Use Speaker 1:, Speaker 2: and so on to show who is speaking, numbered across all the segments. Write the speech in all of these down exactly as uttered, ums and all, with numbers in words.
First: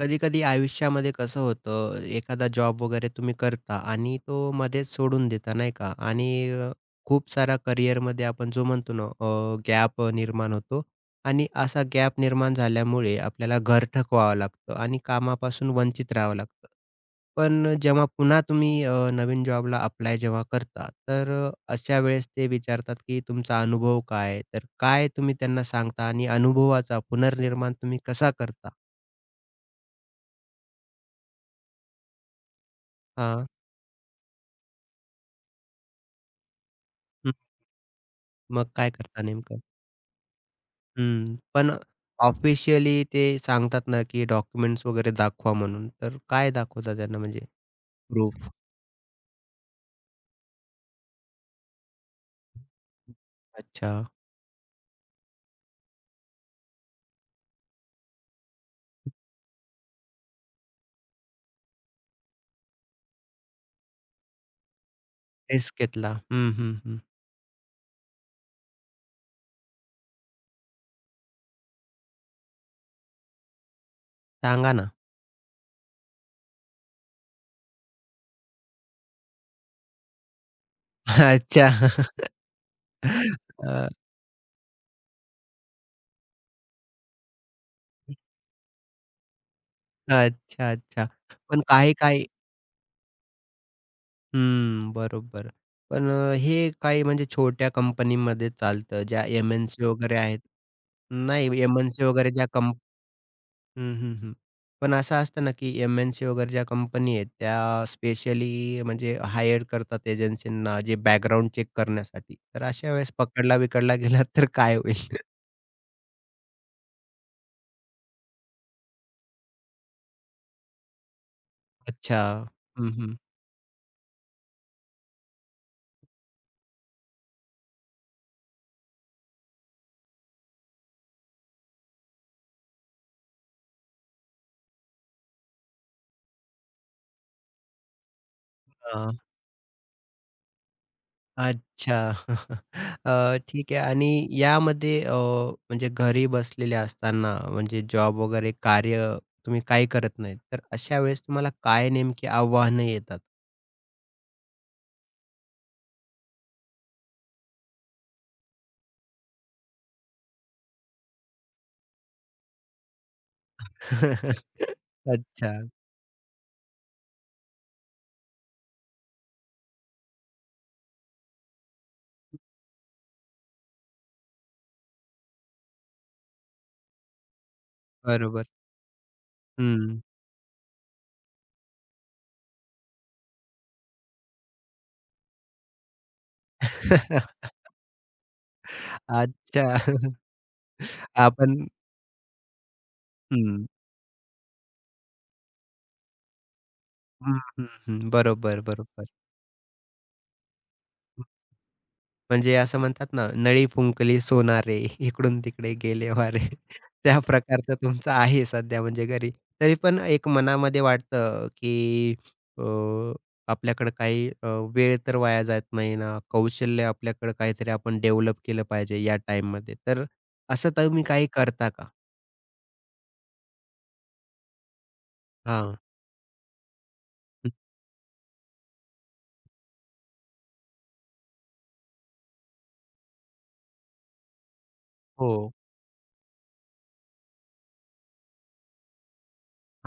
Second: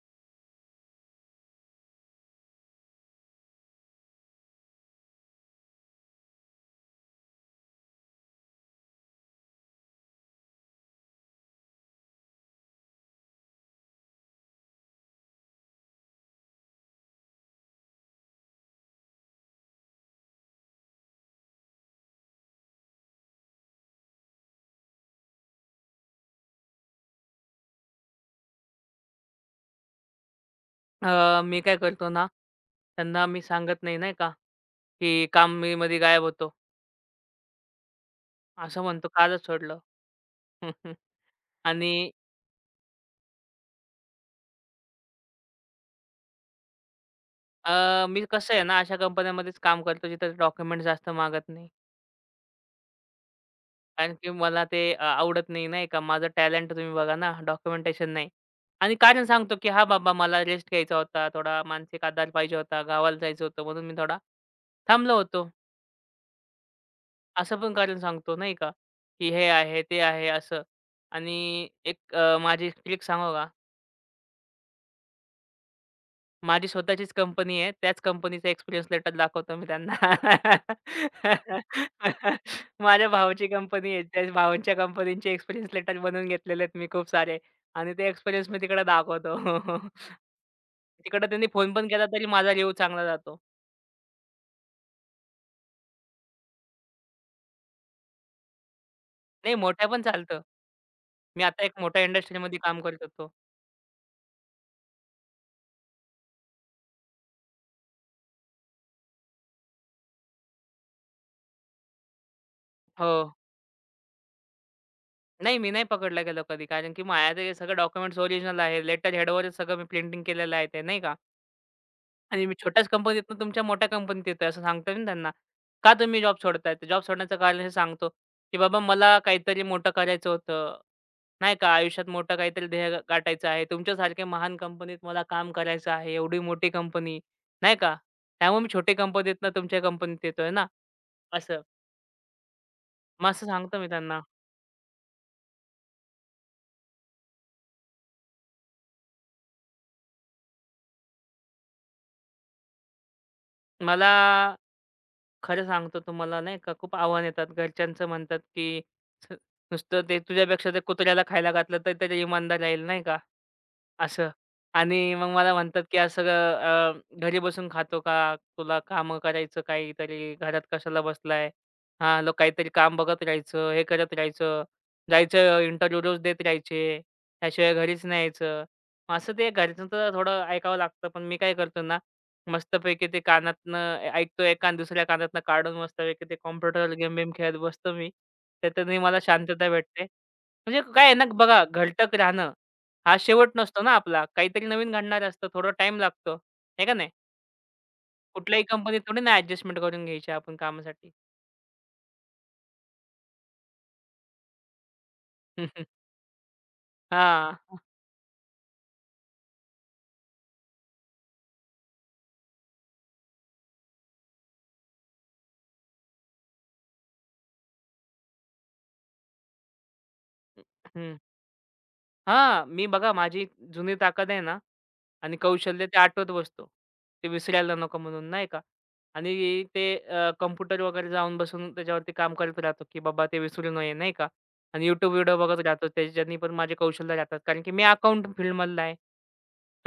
Speaker 1: कधी-कधी आयुष्यामध्ये कसं होतं, एखादा जॉब वगैरे तुम्ही करता आणि तो मध्येच सोडून देता, नाही का? आणि अ, खूप सारा करिअरमध्ये आपण जो म्हणतो ना अ, गॅप निर्माण होतो आणि असा गॅप निर्माण झाल्यामुळे आपल्याला घर ठकवावं लागतं आणि कामापासून वंचित राहावं लागतं. पण जेव्हा पुन्हा तुम्ही अ, नवीन जॉबला अप्लाय जेव्हा करता, तर अ, अशा वेळेस ते विचारतात, की तुमचा अनुभव काय तर काय तुम्ही त्यांना सांगता आणि अनुभवाचा पुनर्निर्माण तुम्ही कसा करता?
Speaker 2: अ, मी काय करतो ना, त्यांना मी
Speaker 1: हां.
Speaker 2: सांगत नाही, नाही का, की कामामध्ये गायब होतो.
Speaker 1: मग
Speaker 2: असं
Speaker 1: काय
Speaker 2: म्हणतो
Speaker 1: करता
Speaker 2: कालच
Speaker 1: नेमकं?
Speaker 2: सोडलं.
Speaker 1: हं. पण
Speaker 2: आणि
Speaker 1: ऑफिशियली ते सांगतात ना, की डॉक्युमेंट्स वगैरे दाखवा म्हणून. तर काय दाखवता त्यांना म्हणजे
Speaker 2: अ, मी
Speaker 1: प्रूफ?
Speaker 2: कसं आहे ना, अशा कंपन्यांमध्येच काम करतो जिथं डॉक्युमेंट जास्त मागत नाही.
Speaker 1: अच्छा.
Speaker 2: कारण की मला ते अ, आवडत नाही, नाही का. माझं टॅलेंट तुम्ही बघा ना, डॉक्युमेंटेशन नाही. आणि कारण सांगतो, की "हां बाबा, मला रेस्ट घ्यायचा होता. थोडा मानसिक आधार पाहिजे होता. गावाला जायचं होतं म्हणून मी थोडा थांबलो होतो."
Speaker 1: रिस्क घेतला. हं, हं, हं.
Speaker 2: असं पण कारण सांगतो नाही का, की हे आहे, ते आहे असं. आणि एक अ, माझी ट्रिक सांगू का?
Speaker 1: सांगा ना.
Speaker 2: माझी स्वतःचीच कंपनी आहे. त्याच कंपनीचा एक्सपिरियन्स लेटर दाखवतो मी त्यांना.
Speaker 1: अच्छा.
Speaker 2: माझ्या भावाची
Speaker 1: अ,
Speaker 2: कंपनी आहे. त्या भावांच्या कंपनीचे एक्सपिरियन्स लेटर बनवून घेतलेले आहेत मी खूप सारे आणि ते एक्सपिरियन्स मी तिकडे दाखवतो.
Speaker 1: अच्छा, अच्छा.
Speaker 2: तिकडे त्यांनी
Speaker 1: पण
Speaker 2: फोन पण केला
Speaker 1: काही-काही
Speaker 2: तरी माझा रिव्ह्यू चांगला जातो.
Speaker 1: हं, बरोबर. पण अ, हे काही म्हणजे छोट्या कंपनीमध्ये चालतं, ज्या
Speaker 2: नाही,
Speaker 1: एम-एन-सी
Speaker 2: मोठ्या पण
Speaker 1: वगैरे आहेत.
Speaker 2: चालतं. मी
Speaker 1: नाही
Speaker 2: आता एक मोठ्या
Speaker 1: एम-एन-सी वगैरे ज्या
Speaker 2: इंडस्ट्रीमध्ये काम करत होतो.
Speaker 1: हं, हं, हं. पण असं असतं ना, की एम-एन-सी वगैरे ज्या कंपनी आहेत, त्या स्पेशली म्हणजे हायर करतात एजन्सींना जे बॅकग्राऊंड चेक करण्यासाठी. तर अशा
Speaker 2: हो.
Speaker 1: वेळेस पकडला-बिकडला गेला तर काय होईल?
Speaker 2: नाही, मी नाही पकडला गेलो कधी. कारण की माझ्याकडे सगळे डॉक्युमेंट्स ओरिजिनल आहे. लेटर हेडवरच सगळं मी प्रिंटिंग केलेलं आहे ते, नाही का.
Speaker 1: अच्छा.
Speaker 2: आणि मी छोट्याच
Speaker 1: हं, हं.
Speaker 2: कंपनीतनं तुमच्या मोठ्या कंपनीत येतोय असं सांगतोय मी त्यांना. का तुम्ही जॉब सोडताय? तर जॉब सोडण्याचं कारण हे सांगतो, की बाबा मला काहीतरी मोठं करायचं होतं, नाही का. आयुष्यात मोठं काहीतरी ध्येय ग गाठायचं आहे. तुमच्यासारख्या महान कंपनीत मला काम करायचं आहे. एवढी मोठी कंपनी, नाही का. त्यामुळे मी छोट्या
Speaker 1: हां.
Speaker 2: कंपनीतनं तुमच्या कंपनीत येतोय ना, असं.
Speaker 1: अच्छा.
Speaker 2: मग
Speaker 1: अ,
Speaker 2: असं
Speaker 1: ठीक
Speaker 2: सांगतो
Speaker 1: आहे
Speaker 2: मी त्यांना.
Speaker 1: आणि यामध्ये अ, म्हणजे घरी बसलेले असताना म्हणजे जॉब वगैरे कार्य तुम्ही काही करत नाहीत. तर अशा वेळेस तुम्हाला काय नेमकी आव्हानं येतात?
Speaker 2: मला खरं सांगतो तुम्हाला नाही का, खूप आव्हान येतात. घरच्यांचं म्हणतात, की "छ, नुसतं ते तुझ्यापेक्षा ते कुत्र्याला खायला घातलं तर त्याची इमानदार राहील." नाही का? असं. आणि मग मला
Speaker 1: अच्छा.
Speaker 2: म्हणतात, की "असं अ, घरी बसून खातो का? तुला कामं करायचं काहीतरी, घरात कशाला बसलाय? हां, लो काहीतरी काम बघत राहायचं, हे करत राहायचं, जायचं इंटरव्ह्यू रोज देत राहायचे, त्याशिवाय घरीच नाही
Speaker 1: बरोबर.
Speaker 2: यायचं." मग असं ते
Speaker 1: हं.
Speaker 2: घरच्यांचं थोडं ऐकावं लागतं. पण मी काय करतो ना, मस्तपैकी ते कानातनं ऐ ऐकतो एक कान, दुसऱ्या कानातनं काढून मस्तपैकी ते कॉम्प्युटरवर गेम-बेम खेळत बसतो मी. त्याच्याने मला
Speaker 1: अच्छा.
Speaker 2: शांतता भेटते. म्हणजे काय आहे ना,
Speaker 1: आपण
Speaker 2: बघा घरटक राहणं हा शेवट
Speaker 1: हं.
Speaker 2: नसतो ना आपला. काहीतरी नवीन घडणार असतं. थोडा टाइम लागतो. आहे का नाही?
Speaker 1: हं, हं, हं. बरोबर,
Speaker 2: कुठल्याही कंपनीत
Speaker 1: बरोबर.
Speaker 2: थोडी ना ॲडजस्टमेंट करून घ्यायची आपण कामासाठी.
Speaker 1: म्हणजे असं म्हणतात ना, नळी फुंकली सोनारे, इकडून-तिकडे गेले वारे. त्या
Speaker 2: हां.
Speaker 1: प्रकारचं तुमचं आहे सध्या म्हणजे घरी. तरी पण एक मनामध्ये वाटतं, की अ, आपल्याकडे काही अ, वेळ तर वाया जात नाही ना, कौशल्य आपल्याकडे काहीतरी आपण डेव्हलप केलं पाहिजे या टाईममध्ये. तर असं तुम्ही
Speaker 2: हं.
Speaker 1: काही करता का?
Speaker 2: हां, मी बघा माझी जुनी ताकद आहे ना आणि
Speaker 1: हां.
Speaker 2: कौशल्य ते आठवत बसतो. ते विसरायला नको म्हणून नाही का? आणि ते अ, कॉम्प्युटर वगैरे जाऊन बसून त्याच्यावरती काम करत राहतो, की बाबा ते विसरू नये नाही का? आणि YouTube
Speaker 1: हो.
Speaker 2: व्हिडिओ बघत राहतो त्याच्यानी पण माझे कौशल्य राहतात. कारण की मी अकाउंट फील्डमधला आहे.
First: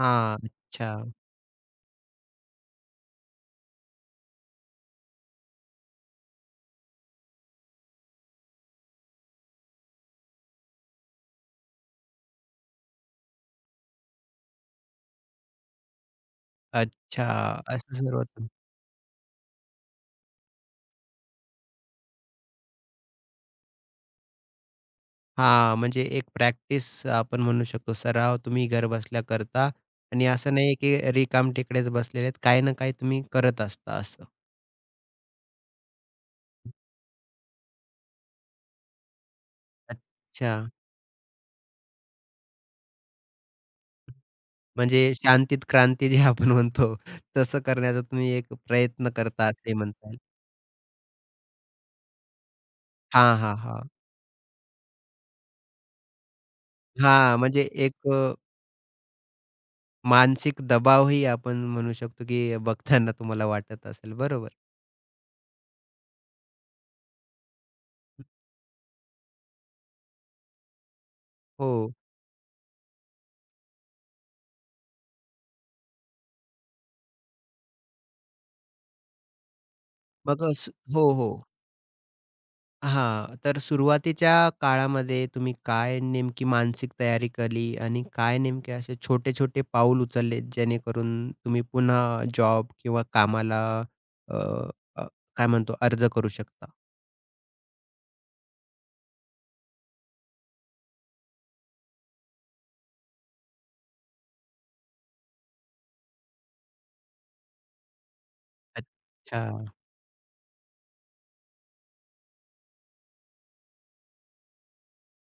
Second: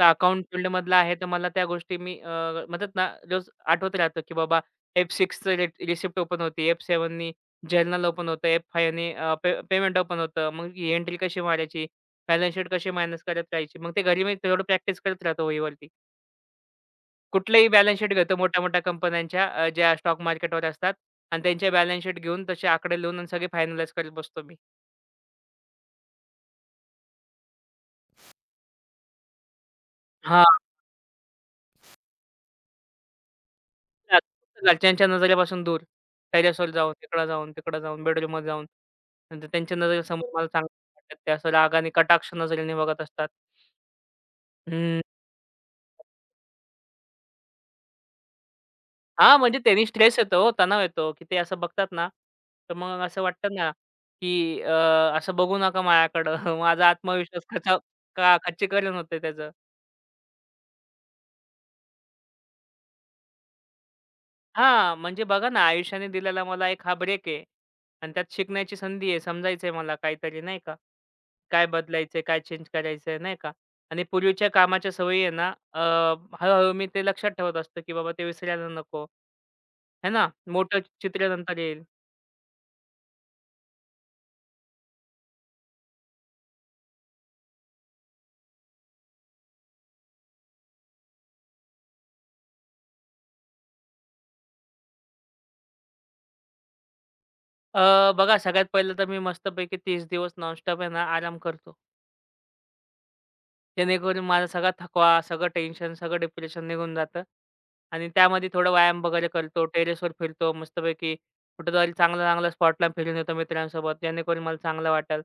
Speaker 2: तर अकाउंट फील्डमधला
Speaker 1: अच्छा.
Speaker 2: आहे तर मला त्या गोष्टी मी अ, म्हणतात ना रोज आठवत राहतं, की बाबा F6चं रि रिसिप्ट ओपन होते, F7नी जर्नल ओपन होतं, F5नी अ, पे पेमेंट ओपन होतं. मग ही एंट्री कशी मारायची? बॅलन्स शीट कशी मॅनेज करत राहायची. मग ते घरी मी थोडं प्रॅक्टिस करत राहतो वहीवरती.
Speaker 1: अच्छा.
Speaker 2: कुठलंही
Speaker 1: असं
Speaker 2: बॅलन्स शीट
Speaker 1: सर्व
Speaker 2: घेतो मोठ्या-मोठ्या कंपन्यांच्या अ, ज्या स्टॉक मार्केटवर असतात आणि त्यांचे बॅलन्स शीट घेऊन तसे आकडे लिहून आणि सगळे फायनलाईज करत बसतो मी.
Speaker 1: हां, म्हणजे एक प्रॅक्टिस आपण म्हणू शकतो. सराव तुम्ही घरबसल्या करता आणि
Speaker 2: हां.
Speaker 1: असं नाही की रिकामटेकडेच बसलेले आहेत. काही ना काही तुम्ही करत असता असं.
Speaker 2: घरच्यांच्या नजरेपासून दूर. टेरेसवर जाऊन, तिकडं जाऊन, तिकडं जाऊन, बेडरूममध्ये जाऊन. नंतर त्यांच्या नजरेसमोर मला
Speaker 1: अच्छा.
Speaker 2: चांगलं वाटतात. ते असं रागाने, कटाक्ष नजरेने बघत असतात. हं.
Speaker 1: म्हणजे शांतीत क्रांती जी आपण म्हणतो तसं करण्याचा तुम्ही एक प्रयत्न
Speaker 2: हां,
Speaker 1: करता
Speaker 2: म्हणजे
Speaker 1: असे
Speaker 2: त्यांनी
Speaker 1: म्हणता
Speaker 2: स्ट्रेस
Speaker 1: येईल.
Speaker 2: येतो हो, तणाव येतो, की ते असं बघतात ना, तर मग असं
Speaker 1: हां,
Speaker 2: वाटतं
Speaker 1: हां,
Speaker 2: ना,
Speaker 1: हां.
Speaker 2: की अ, असं बघू नका माझ्याकडं. माझा
Speaker 1: हां,
Speaker 2: आत्मविश्वास
Speaker 1: म्हणजे
Speaker 2: खचा
Speaker 1: एक अ,
Speaker 2: का खच्चीकरण होते त्याचं.
Speaker 1: मानसिक दबावही आपण म्हणू शकतो की बघताना तुम्हाला वाटत असेल. बरोबर.
Speaker 2: हा म्हणजे बघा ना, आयुष्याने दिलेला मला एक हा ब्रेक आहे आणि त्यात शिकण्याची संधी आहे. समजायचंय मला काहीतरी नाही का? काय
Speaker 1: हो.
Speaker 2: बदलायचंय, काय चेंज करायचंय नाही का? आणि पूर्वीच्या कामाच्या सवयी आहे ना, अ, हळू मी ते लक्षात ठेवत असतो, की बाबा ते विसरायला नको. आहे ना?
Speaker 1: मग अस
Speaker 2: मोठं
Speaker 1: हो,
Speaker 2: चित्र
Speaker 1: हो.
Speaker 2: नंतर येईल.
Speaker 1: हां, तर सुरुवातीच्या काळामध्ये तुम्ही काय नेमकी मानसिक तयारी केली आणि काय नेमके असे छोटे-छोटे पाऊल उचलले, जेणेकरून तुम्ही पुन्हा जॉब किंवा कामाला अ, अ, काय म्हणतो अर्ज करू शकता?
Speaker 2: अ, बघा सगळ्यात पहिलं तर मी मस्तपैकी तीस दिवस नॉनस्टॉप आहे ना आराम करतो. जेणेकरून माझा सगळा थकवा, सगळं टेन्शन, सगळं डिप्रेशन निघून जातं आणि त्यामध्ये थोडं व्यायाम वगैरे
Speaker 1: अच्छा.
Speaker 2: करतो. टेरेसवर फिरतो मस्तपैकी. कुठेतरी चांगल्या-चांगल्या स्पॉटला फिरून येतो मित्रांसोबत. जेणेकरून मला चांगलं वाटेल.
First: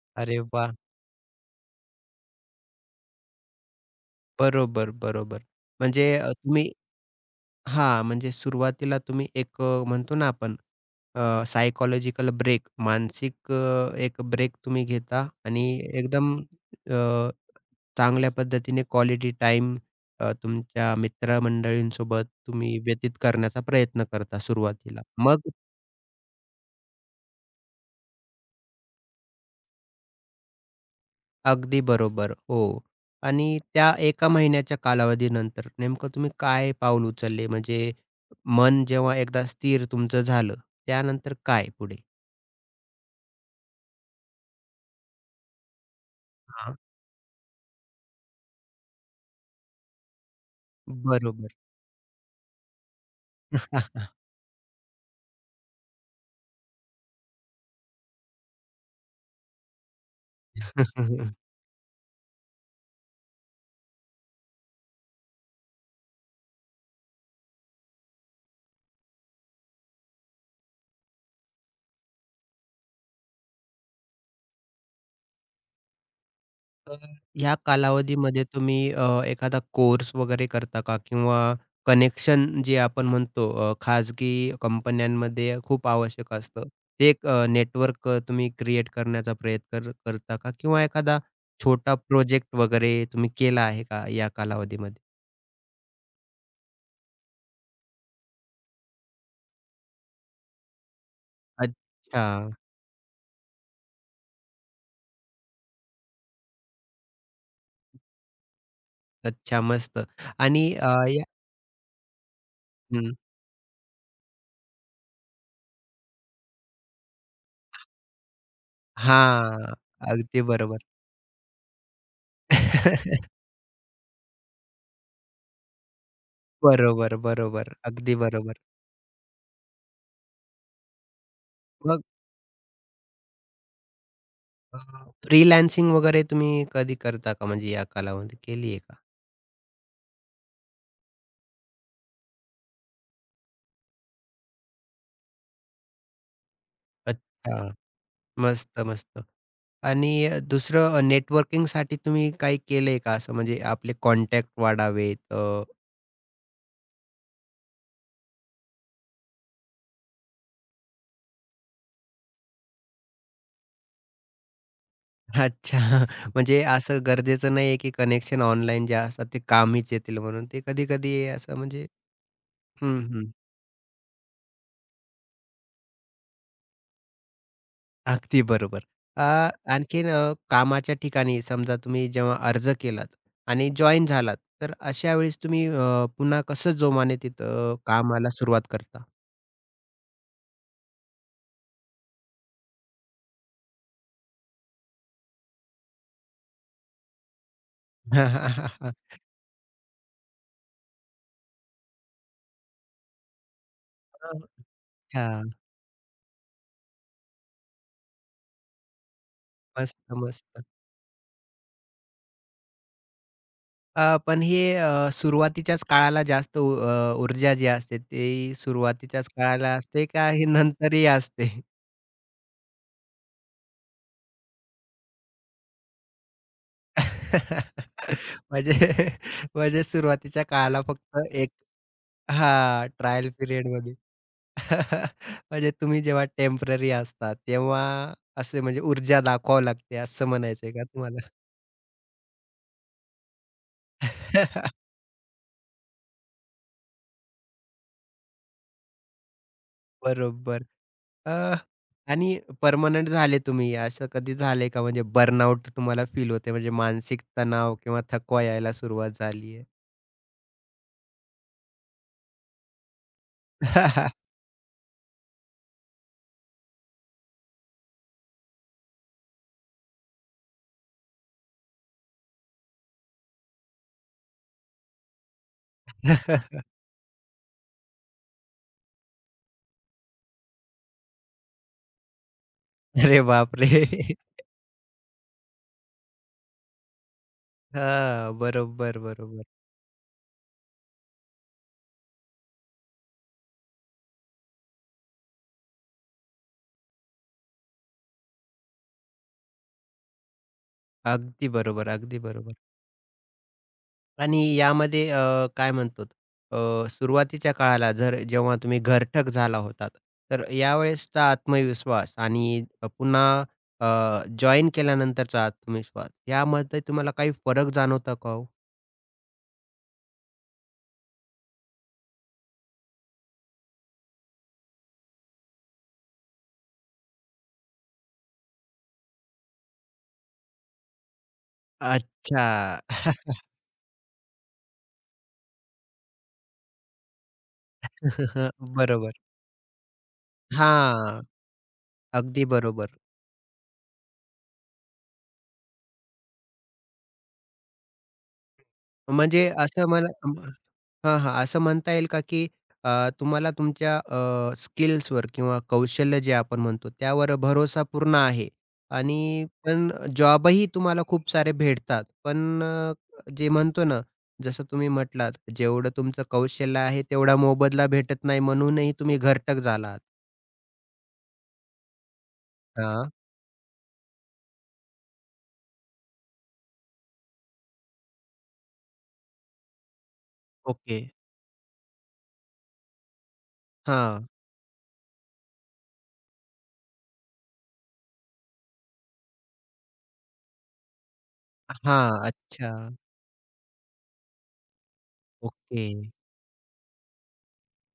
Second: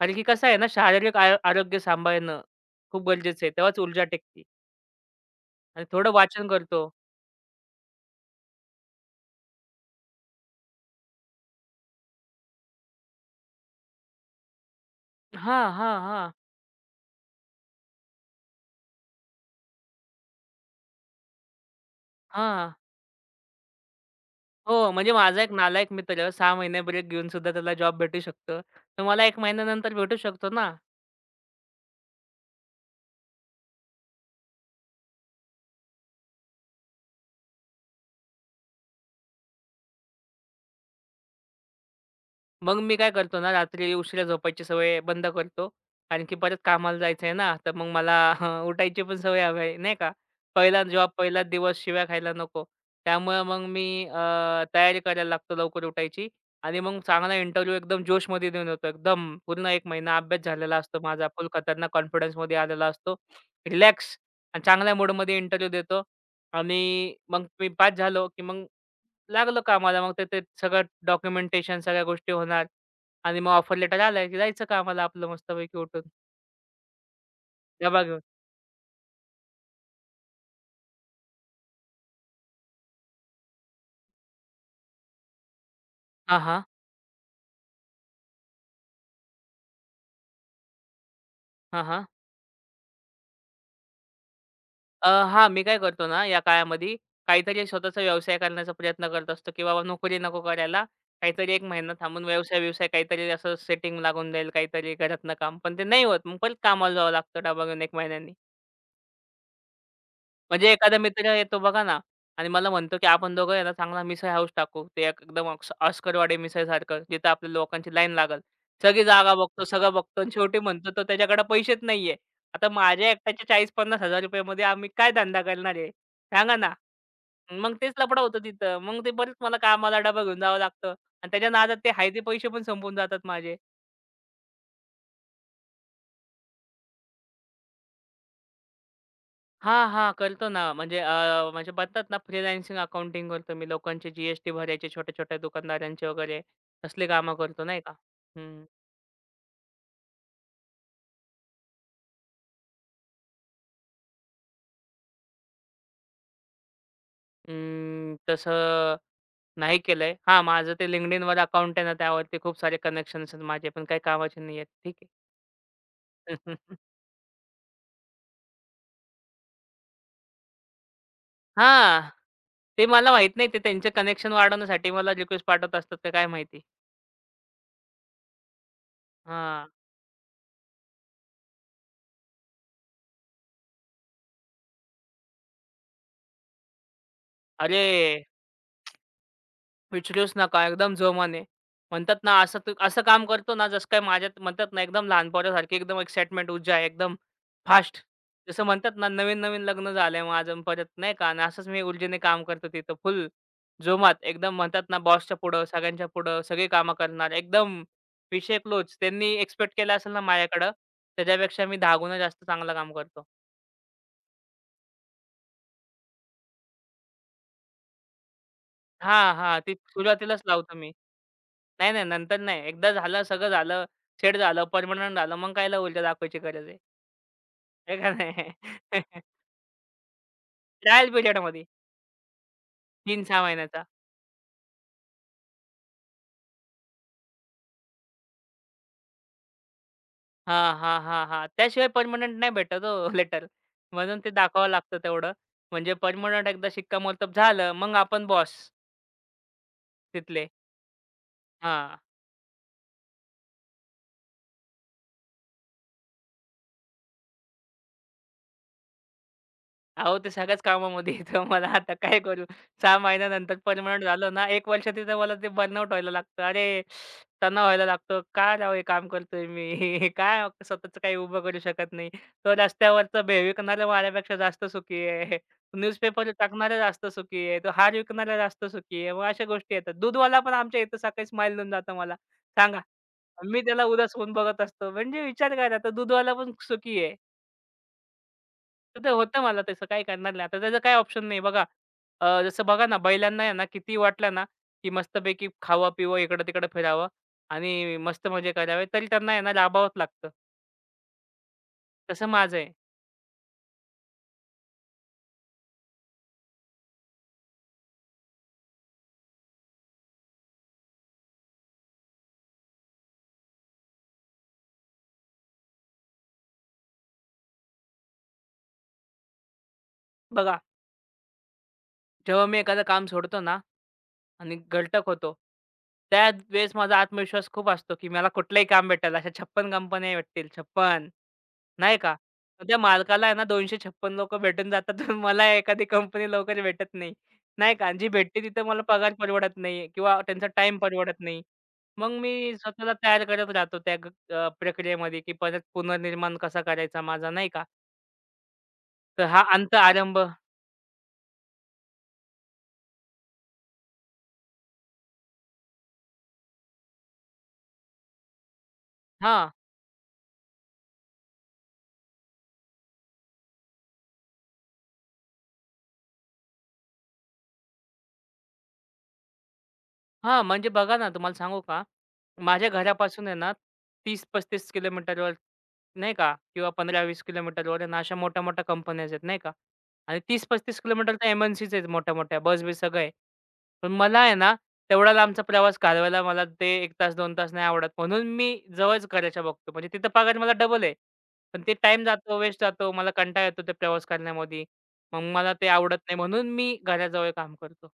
Speaker 2: कारण की
Speaker 1: अरे
Speaker 2: कसं आहे ना,
Speaker 1: वाह!
Speaker 2: शारीरिक आय आरोग्य सांभाळणं खूप गरजेचं आहे. तेव्हाच ऊर्जा टिकते
Speaker 1: बरोबर, बरोबर.
Speaker 2: आणि थोडं
Speaker 1: म्हणजे अ,
Speaker 2: वाचन
Speaker 1: तुम्ही
Speaker 2: करतो.
Speaker 1: हां, म्हणजे सुरुवातीला तुम्ही एक अ, म्हणतो ना आपण अ, ब्रेक मानसिक अ, एक ब्रेक तुम्ही घेता
Speaker 2: हां,
Speaker 1: आणि
Speaker 2: हां, हां.
Speaker 1: एकदम अ, चांगल्या पद्धतीने क्वालिटी टाईम अ, तुमच्या मित्रमंडळींसोबत
Speaker 2: हां.
Speaker 1: तुम्ही व्यतीत करण्याचा प्रयत्न करता
Speaker 2: हो,
Speaker 1: सुरुवातीला.
Speaker 2: म्हणजे माझा एक
Speaker 1: मग
Speaker 2: नालायक मित्र सहा महिने ब्रेक घेऊन सुद्धा त्याला जॉब भेटू शकतो. तर मला एक महिन्यानंतर भेटू शकतो ना.
Speaker 1: अगदी बरोबर. हो. आणि त्या एका महिन्याच्या कालावधीनंतर नेमकं तुम्ही काय पाऊल उचलले? म्हणजे मन जेव्हा एकदा स्थिर तुमचं झालं, त्यानंतर काय पुढे?
Speaker 2: मग मी काय करतो ना, रात्री उशिरा झोपायची सवय बंद करतो. कारण की परत कामाला जायचंय ना, तर मग मला उठायची पण सवय हवी आहे, नाही का. पहिला जॉब, पहिलाच
Speaker 1: बरोबर.
Speaker 2: दिवस शिव्या खायला नको. त्यामुळे मग मी अ, तयारी करायला लागतो लवकर उठायची आणि मग चांगला इंटरव्ह्यू एकदम जोशमध्ये देऊन येतो. एकदम पूर्ण एक महिना अभ्यास झालेला असतो माझा. फुल खतरनाक कॉन्फिडन्समध्ये आलेला असतो. रिलॅक्स आणि चांगल्या मूडमध्ये इंटरव्ह्यू देतो आणि मग मी पास झालो, की मग लागलो कामाला. मग ते ते सगळं डॉक्युमेंटेशन सगळ्या गोष्टी होणार आणि मग ऑफर लेटर आलं, की जायचं कामाला आपलं मस्तपैकी उठून,
Speaker 1: तर ह्या
Speaker 2: डबा घेऊन.
Speaker 1: कालावधीमध्ये तुम्ही अ, एखादा कोर्स वगैरे करता का? किंवा कनेक्शन जे आपण म्हणतो अ, खाजगी कंपन्यांमध्ये खूप आवश्यक
Speaker 2: हां, हां.
Speaker 1: असतं. ते एक अ, नेटवर्क तुम्ही क्रिएट करण्याचा प्रयत्न कर- करता का? किंवा एखादा
Speaker 2: हां,
Speaker 1: छोटा
Speaker 2: हां.
Speaker 1: प्रोजेक्ट वगैरे तुम्ही केला आहे का या कालावधीमध्ये?
Speaker 2: अ, हां, मी काय करतो ना या काळामध्ये काहीतरी स्वतःचा व्यवसाय करण्याचा प्रयत्न करत असतो, की बाबा नोकरी नको करायला. काहीतरी एक महिना
Speaker 1: अच्छा,
Speaker 2: थांबून व्यवसाय-बिवसाय काहीतरी असं सेटिंग लागून जाईल, काहीतरी घरातनं काम. पण ते नाही होत. मग परत कामाला जावं लागतं डबा घेऊन एक महिन्यानी.
Speaker 1: अच्छा मस्त. आणि
Speaker 2: म्हणजे
Speaker 1: अ,
Speaker 2: एखादा
Speaker 1: या
Speaker 2: मित्र येतो बघा ना आणि मला म्हणतो, की
Speaker 1: हं.
Speaker 2: "आपण दोघं आहे ना, चांगला मिसळ हाऊस टाकू." ते एक- एकदम ऑक्स ऑस्करवाडी मिसळसारखं जिथं आपल्या लोकांची लाईन लागल. सगळी जागा बघतो,
Speaker 1: हां,
Speaker 2: सगळं बघतो आणि
Speaker 1: अगदी
Speaker 2: शेवटी
Speaker 1: बरोबर.
Speaker 2: म्हणतो तो, त्याच्याकडे पैसेच नाहीये. आता माझ्या एकट्याच्या ₹चाळीस हजार-पन्नास हजार मध्ये आम्ही काय धंदा करणार आहे? सांगा ना.
Speaker 1: बरोबर, बरोबर.
Speaker 2: मग तेच
Speaker 1: अगदी
Speaker 2: लफडा होतो
Speaker 1: बरोबर.
Speaker 2: तिथं. मग ते परत मला कामाला डबा घेऊन जावं लागतं आणि त्याच्या नादात ते
Speaker 1: मग
Speaker 2: आहे पैसे पण संपून जातात माझे.
Speaker 1: हां. फ्रीलान्सिंग वगैरे तुम्ही कधी करता का? म्हणजे या कालावधी केली आहे का?
Speaker 2: हां, हां. करतो ना. म्हणजे अ, म्हणजे म्हणतात ना, फ्रीलान्सिंग अकाउंटिंग करतो मी. लोकांचे जी एस भरायचे छोट्या-छोट्या दुकानदारांचे वगैरे, तसली कामं करतो
Speaker 1: अच्छा.
Speaker 2: नाही का. हं.
Speaker 1: मस्त, मस्त. आणि अ, दुसरं अ, नेटवर्किंगसाठी तुम्ही काही केलंय का असं? म्हणजे आपले कॉन्टॅक्ट वाढावेत अ, अच्छा.
Speaker 2: अं, तसं नाही केलंय. हां, माझं ते LinkedInवर अकाउंट आहे ना, त्यावरती खूप सारे कनेक्शन आहेत माझे पण काही कामाचे नाही आहेत. ठीक आहे.
Speaker 1: म्हणजे असं गरजेचं नाहीये की कनेक्शन ऑनलाईन जे असतात ते कामीच येतील म्हणून. ते कधी-कधी असं म्हणजे
Speaker 2: हां. ते
Speaker 1: हं,
Speaker 2: मला माहीत
Speaker 1: हं.
Speaker 2: नाही, ते त्यांचे कनेक्शन वाढवण्यासाठी मला रिक्वेस्ट पाठवत असतात का काय माहिती?
Speaker 1: अगदी बरोबर. अ,
Speaker 2: हां.
Speaker 1: आणखीन अ, कामाच्या ठिकाणी समजा तुम्ही जेव्हा अर्ज केलात आणि जॉइन झालात, तर अशा वेळेस तुम्ही अ, पुन्हा कसं जोमाने तिथं
Speaker 2: अरे!
Speaker 1: कामाला सुरुवात करता?
Speaker 2: विचारूच नका. एकदम जोमाने. म्हणतात ना, असं तू असं काम करतो ना, जसं काय माझ्यात म्हणतात ना एकदम लहान, एकदम एक्साइटमेंट, ऊर्जा आहे, एकदम फास्ट. जसं म्हणतात ना, नवीन-नवीन लग्न झालंय माझं अन् परत नाही का, आणि असंच मी ऊर्जेने काम करतो तिथं फुल जोमात. एकदम म्हणतात ना, बॉसच्या
Speaker 1: अच्छा.
Speaker 2: पुढं, सगळ्यांच्या पुढं सगळी कामं करणार. एकदम विषय क्लोज. त्यांनी एक्स्पेक्ट केलं
Speaker 1: मस्त,
Speaker 2: असेल ना
Speaker 1: मस्त.
Speaker 2: माझ्याकडं, त्याच्यापेक्षा मी दहा गुणा जास्त चांगलं काम करतो.
Speaker 1: अ, पण हे अ, सुरुवातीच्याच काळाला जास्त ऊ अ, ऊर्जा जी असते ती सुरुवातीच्याच
Speaker 2: हां, हां.
Speaker 1: काळाला
Speaker 2: ती
Speaker 1: असते का
Speaker 2: सुरुवातीलाच
Speaker 1: हे
Speaker 2: लावतो मी.
Speaker 1: नंतरही असते?
Speaker 2: नाही, नाही. नंतर नाही. एकदा झालं, सगळं झालं, सेट झालं, परमनंट झालं, मग कायला ऊर्जा दाखवायची गरज आहे. आहे का नाही?
Speaker 1: म्हणजे म्हणजे सुरुवातीच्या काळाला
Speaker 2: ट्रायल
Speaker 1: फक्त एक
Speaker 2: पिरियडमध्ये
Speaker 1: हां, ट्रायल
Speaker 2: तीन ते सहा महिन्याचा.
Speaker 1: पिरियडमध्ये. म्हणजे तुम्ही जेव्हा टेम्पररी असता, तेव्हा असे म्हणजे ऊर्जा दाखवावी लागते असं
Speaker 2: हां,
Speaker 1: म्हणायचंय का
Speaker 2: हां, हां,
Speaker 1: तुम्हाला?
Speaker 2: हां. त्याशिवाय परमनंट नाही भेटत हो लेटर. म्हणून ते दाखवावं लागतं तेवढं. म्हणजे परमनंट एकदा शिक्कामोर्तब झालं, मग आपण बॉस तिथले.
Speaker 1: बरोबर. अ,
Speaker 2: हां.
Speaker 1: आणि पर्मनंट झाले तुम्ही, असं कधी झालंय का म्हणजे बर्नआउट तुम्हाला फील होते म्हणजे मानसिक तणाव किंवा थकवा यायला सुरुवात झाली
Speaker 2: अहो, ते सगळ्याच कामामध्ये येतं, मला आता काय करू? सहा महिन्यानंतर पर्मनंट झालो ना, एक वर्ष तिथं मला ते बर्नआउट व्हायला लागतं. अरे, तणाव व्हायला लागतो. "काय राव हे काम करतोय मी? काय हो, स्वतःचं काही उभं करू शकत नाही." तो रस्त्यावरचा भेळ विकणारा माझ्यापेक्षा जास्त सुखी आहे. न्यूजपेपर टाकणारा जास्त सुखी आहे. तो हार विकणारा जास्त सुखी आहे. मग अशा गोष्टी येतात. दूधवाला पण आमच्या इथं सकाळी स्माईल देऊन जातो मला. सांगा.
Speaker 1: अरे
Speaker 2: मी त्याला
Speaker 1: बापरे!
Speaker 2: उदास होऊन बघत असतो. म्हणजे विचार करा, तो दूधवाला पण सुखी आहे.
Speaker 1: हां, बरोबर,
Speaker 2: तर ते होतं
Speaker 1: बरोबर.
Speaker 2: मला, तसं काय करणार नाही. आता त्याचं काही ऑप्शन नाही बघा. अ, जसं बघा ना बैलांना आहे ना, किती वाटलं ना, की मस्तपैकी खावं-पिवं, इकडं-तिकडं फिरावं आणि मस्त मजे करावे, तरी त्यांना आहे ना लाबावंच लागतं.
Speaker 1: अगदी बरोबर, अगदी
Speaker 2: तसं
Speaker 1: बरोबर.
Speaker 2: माझं आहे.
Speaker 1: आणि यामध्ये अ, काय म्हणतो अ, सुरुवातीच्या काळाला जर जेव्हा तुम्ही घरठक झाला होतात, तर यावेळेसचा आत्मविश्वास आणि अ, पुन्हा अ, जॉइन केल्यानंतरचा आत्मविश्वास यामध्ये तुम्हाला काही फरक जाणवता का हो?
Speaker 2: बघा, जेव्हा मी एखादं काम सोडतो ना आणि गलटक होतो, त्याच वेळेस माझा आत्मविश्वास खूप असतो, की मला कुठलंही काम भेटेल. अशा छप्पन कंपन्या भेटतील, छप्पन नाही का? तर त्या
Speaker 1: अच्छा.
Speaker 2: मालकाला आहे ना दोनशे छप्पन लोकं भेटून जातात. तर मला एखादी कंपनी लवकर भेटत नाही, नाही का? आणि जी भेटते तिथं मला
Speaker 1: बरोबर.
Speaker 2: पगार परवडत नाही किंवा त्यांचा टाईम परवडत
Speaker 1: हां,
Speaker 2: नाही. मग
Speaker 1: अगदी
Speaker 2: मी स्वतःला
Speaker 1: बरोबर.
Speaker 2: तयार करत राहतो त्या ग अ, प्रक्रियेमध्ये, की परत पुनर्निर्माण कसा करायचा माझा, नाही का? तर हा
Speaker 1: म्हणजे
Speaker 2: अंत
Speaker 1: असं मला
Speaker 2: आरंभ.
Speaker 1: हां, हां. असं म्हणता येईल का, की अ, तुम्हाला तुमच्या अ, स्किल्सवर किंवा कौशल्य जे आपण म्हणतो, त्यावर भरोसा पूर्ण आहे आणि
Speaker 2: हां.
Speaker 1: पण जॉबही तुम्हाला खूप सारे भेटतात. पण अ, जे म्हणतो ना, जसं तुम्ही म्हटलात, जेवढं तुमचं कौशल्य आहे, तेवढा मोबदला भेटत नाही, म्हणूनही तुम्ही घरटक झालात.
Speaker 2: हां, म्हणजे बघा ना, तुम्हाला सांगू का? माझ्या
Speaker 1: हां,
Speaker 2: घरापासून आहे ना तीस पस्तीस किलोमीटरवर नाही का, किंवा पंधरा वीस किलोमीटरवर आहे ना, अशा मोठ्या-मोठ्या कंपन्याज आहेत, नाही का? आणि तीस पस्तीस
Speaker 1: ओके.
Speaker 2: किलोमीटर तर एम-एन-सीच आहेत मोठ्या-मोठ्या, बस-बीस सगळं आहे. पण मला
Speaker 1: हां,
Speaker 2: आहे ना, तेवढा लांबचा प्रवास घालवायला मला ते एक तास, दोन तास नाही आवडत. म्हणून मी जवळच करायच्या बघतो. म्हणजे तिथं पगार मला डबल आहे. पण ते टाईम
Speaker 1: हां.
Speaker 2: जातो, वेस्ट जातो.
Speaker 1: अच्छा.
Speaker 2: मला कंटाळा येतो ते प्रवास करण्यामध्ये. मग मला ते
Speaker 1: ओके.
Speaker 2: आवडत नाही. म्हणून मी घराजवळ काम करतो.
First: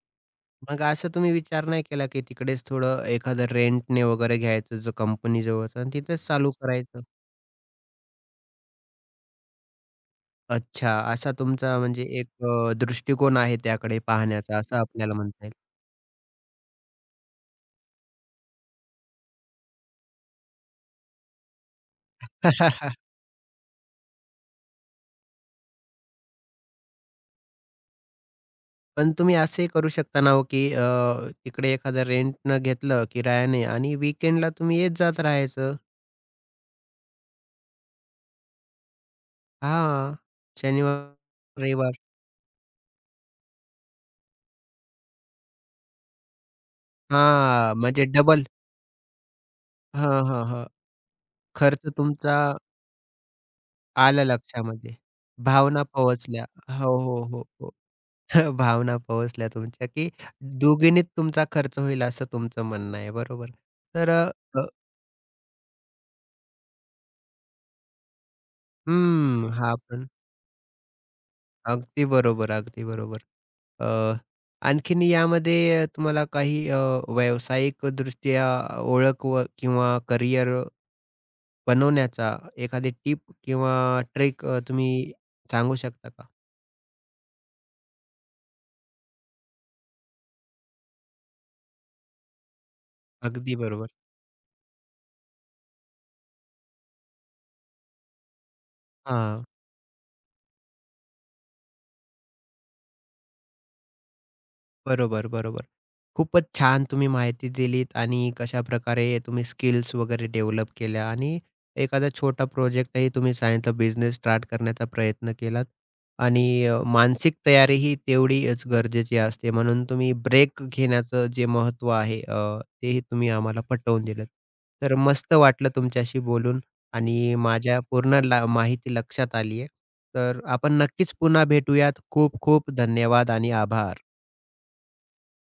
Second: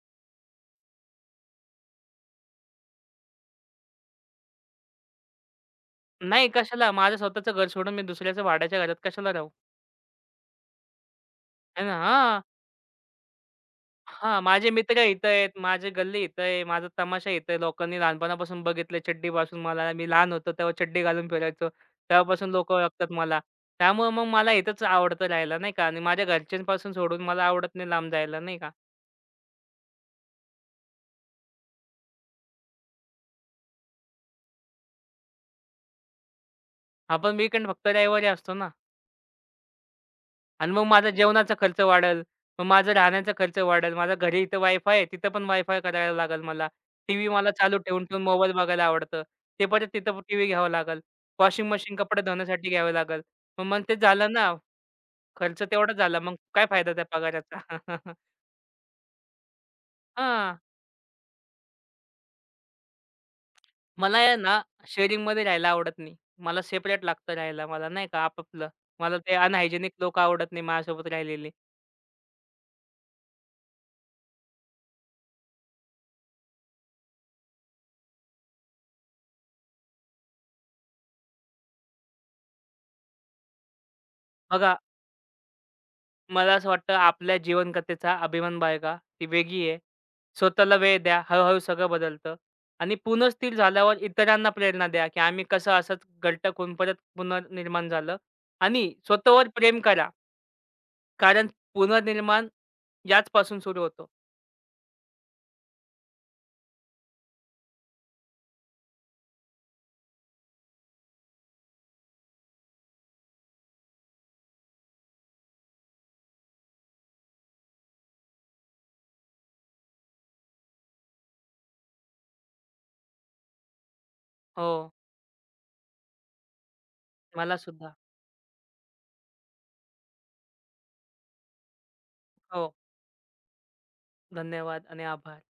Speaker 1: मग असं तुम्ही विचार नाही केला, की तिकडेच थोडं एखादं रेंटने वगैरे घ्यायचं जो कंपनी जवळचा आणि तिथेच
Speaker 2: नाही,
Speaker 1: चालू
Speaker 2: कशाला
Speaker 1: करायचं?
Speaker 2: माझं स्वतःचं घर सोडून मी दुसऱ्याच्या भाड्याच्या घरात कशाला राहू?
Speaker 1: अच्छा, असा तुमचा
Speaker 2: आहे ना,
Speaker 1: म्हणजे एक
Speaker 2: हां.
Speaker 1: अ, दृष्टिकोन आहे त्याकडे
Speaker 2: हां,
Speaker 1: पाहण्याचा
Speaker 2: माझे
Speaker 1: असं
Speaker 2: मित्र
Speaker 1: आपल्याला
Speaker 2: इथं
Speaker 1: म्हणता
Speaker 2: आहेत,
Speaker 1: येईल.
Speaker 2: माझी गल्ली इथं आहे, माझा तमाशा इथं आहे. लोकांनी लहानपणापासून बघितलंय चड्डीपासून मला. मी लहान होतो तेव्हा चड्डी घालून फिरायचो. तेव्हापासून लोकं ओळखतात मला. त्यामुळे मग मला इथंच आवडतं राहायला नाही का, आणि माझ्या घरच्यांपासून सोडून मला आवडत नाही लांब जायला नाही का.
Speaker 1: पण तुम्ही असंही करू शकता ना हो, की अ, तिकडे एखादं रेंटनं घेतलं किरायाने आणि वीकेंडला तुम्ही येत जात राहायचं.
Speaker 2: हा पण फक्त रविवारी असतो ना.
Speaker 1: हां,
Speaker 2: आणि मग
Speaker 1: शनिवार,
Speaker 2: माझा जेवणाचा खर्च
Speaker 1: रविवार.
Speaker 2: वाढेल. मग माझा राहण्याचा खर्च वाढेल. माझ्या घरी इथं वायफाय आहे, तिथं पण वायफाय करायला लागेल मला. टीव्ही मला
Speaker 1: हां,
Speaker 2: चालू
Speaker 1: म्हणजे
Speaker 2: ठेवून-ठेवून
Speaker 1: डबल
Speaker 2: मोबाईल बघायला आवडतं. ते परत तिथं
Speaker 1: हां, हां,
Speaker 2: टीव्ही
Speaker 1: हां.
Speaker 2: घ्यावं लागेल. वॉशिंग
Speaker 1: खर्च
Speaker 2: मशीन कपडे
Speaker 1: तुमचा
Speaker 2: धुण्यासाठी घ्यावी लागेल. मग मग ते
Speaker 1: आलं
Speaker 2: झालं ना,
Speaker 1: लक्षामध्ये.
Speaker 2: खर्च
Speaker 1: भावना
Speaker 2: तेवढाच झाला. मग
Speaker 1: पोहोचल्या.
Speaker 2: काय फायदा
Speaker 1: हो,
Speaker 2: त्या
Speaker 1: हो, हो, हो.
Speaker 2: पगाराचा?
Speaker 1: भावना पोहोचल्या तुमच्या, की
Speaker 2: हां.
Speaker 1: दुगिणीत तुमचा खर्च होईल असं तुमचं म्हणणं आहे. बरोबर. तर
Speaker 2: मला
Speaker 1: अ,
Speaker 2: आहे ना,
Speaker 1: अ,
Speaker 2: शेअरिंगमध्ये राहायला आवडत नाही. मला सेपरेट लागतं राहायला मला नाही का, आपापलं. मला ते
Speaker 1: हं, हा
Speaker 2: अनहायजेनिक
Speaker 1: पण
Speaker 2: लोकं आवडत नाही माझ्यासोबत राहिलेले.
Speaker 1: अगदी बरोबर, अगदी बरोबर. अ, आणखीन यामध्ये अ, तुम्हाला काही अ, व्यावसायिकदृष्ट्या ओळख व किंवा करियर बनवण्याचा एखादी टिप किंवा ट्रिक
Speaker 2: बघा,
Speaker 1: तुम्ही सांगू शकता का?
Speaker 2: मला असं वाटतं, आपल्या जीवनकथेचा अभिमान बाळगा. ती वेगळी आहे. स्वतःला वेळ द्या. हळू-हळू सगळं बदलतं आणि पुनःस्थिर
Speaker 1: अगदी बरोबर.
Speaker 2: झाल्यावर इतरांना प्रेरणा द्या, की आम्ही कसं असंच गलटक होऊन परत पुनर्निर्माण झालं. आणि
Speaker 1: हां.
Speaker 2: स्वतःवर प्रेम करा. कारण पुनर्निर्माण याचपासून सुरू होतो.
Speaker 1: बरोबर, बरोबर. खूपच छान तुम्ही माहिती दिलीत आणि कशाप्रकारे तुम्ही स्किल्स वगैरे डेव्हलप केल्या आणि एखादा छोटा प्रोजेक्टही तुम्ही सांगितलं बिझनेस स्टार्ट करण्याचा प्रयत्न केलात आणि अ, मानसिक तयारी ही तेवढीच गरजेची असते. म्हणून तुम्ही ब्रेक घेण्याचं जे महत्त्व आहे अ, तेही तुम्ही आम्हाला पटवून दिलंत.
Speaker 2: हो,
Speaker 1: तर मस्त वाटलं तुमच्याशी बोलून आणि
Speaker 2: मला
Speaker 1: माझ्या
Speaker 2: सुद्धा.
Speaker 1: पूर्ण ला माहिती लक्षात आली आहे. तर आपण नक्कीच पुन्हा भेटूयात. खूप खूप
Speaker 2: हो,
Speaker 1: धन्यवाद आणि आभार.
Speaker 2: धन्यवाद आणि आभार.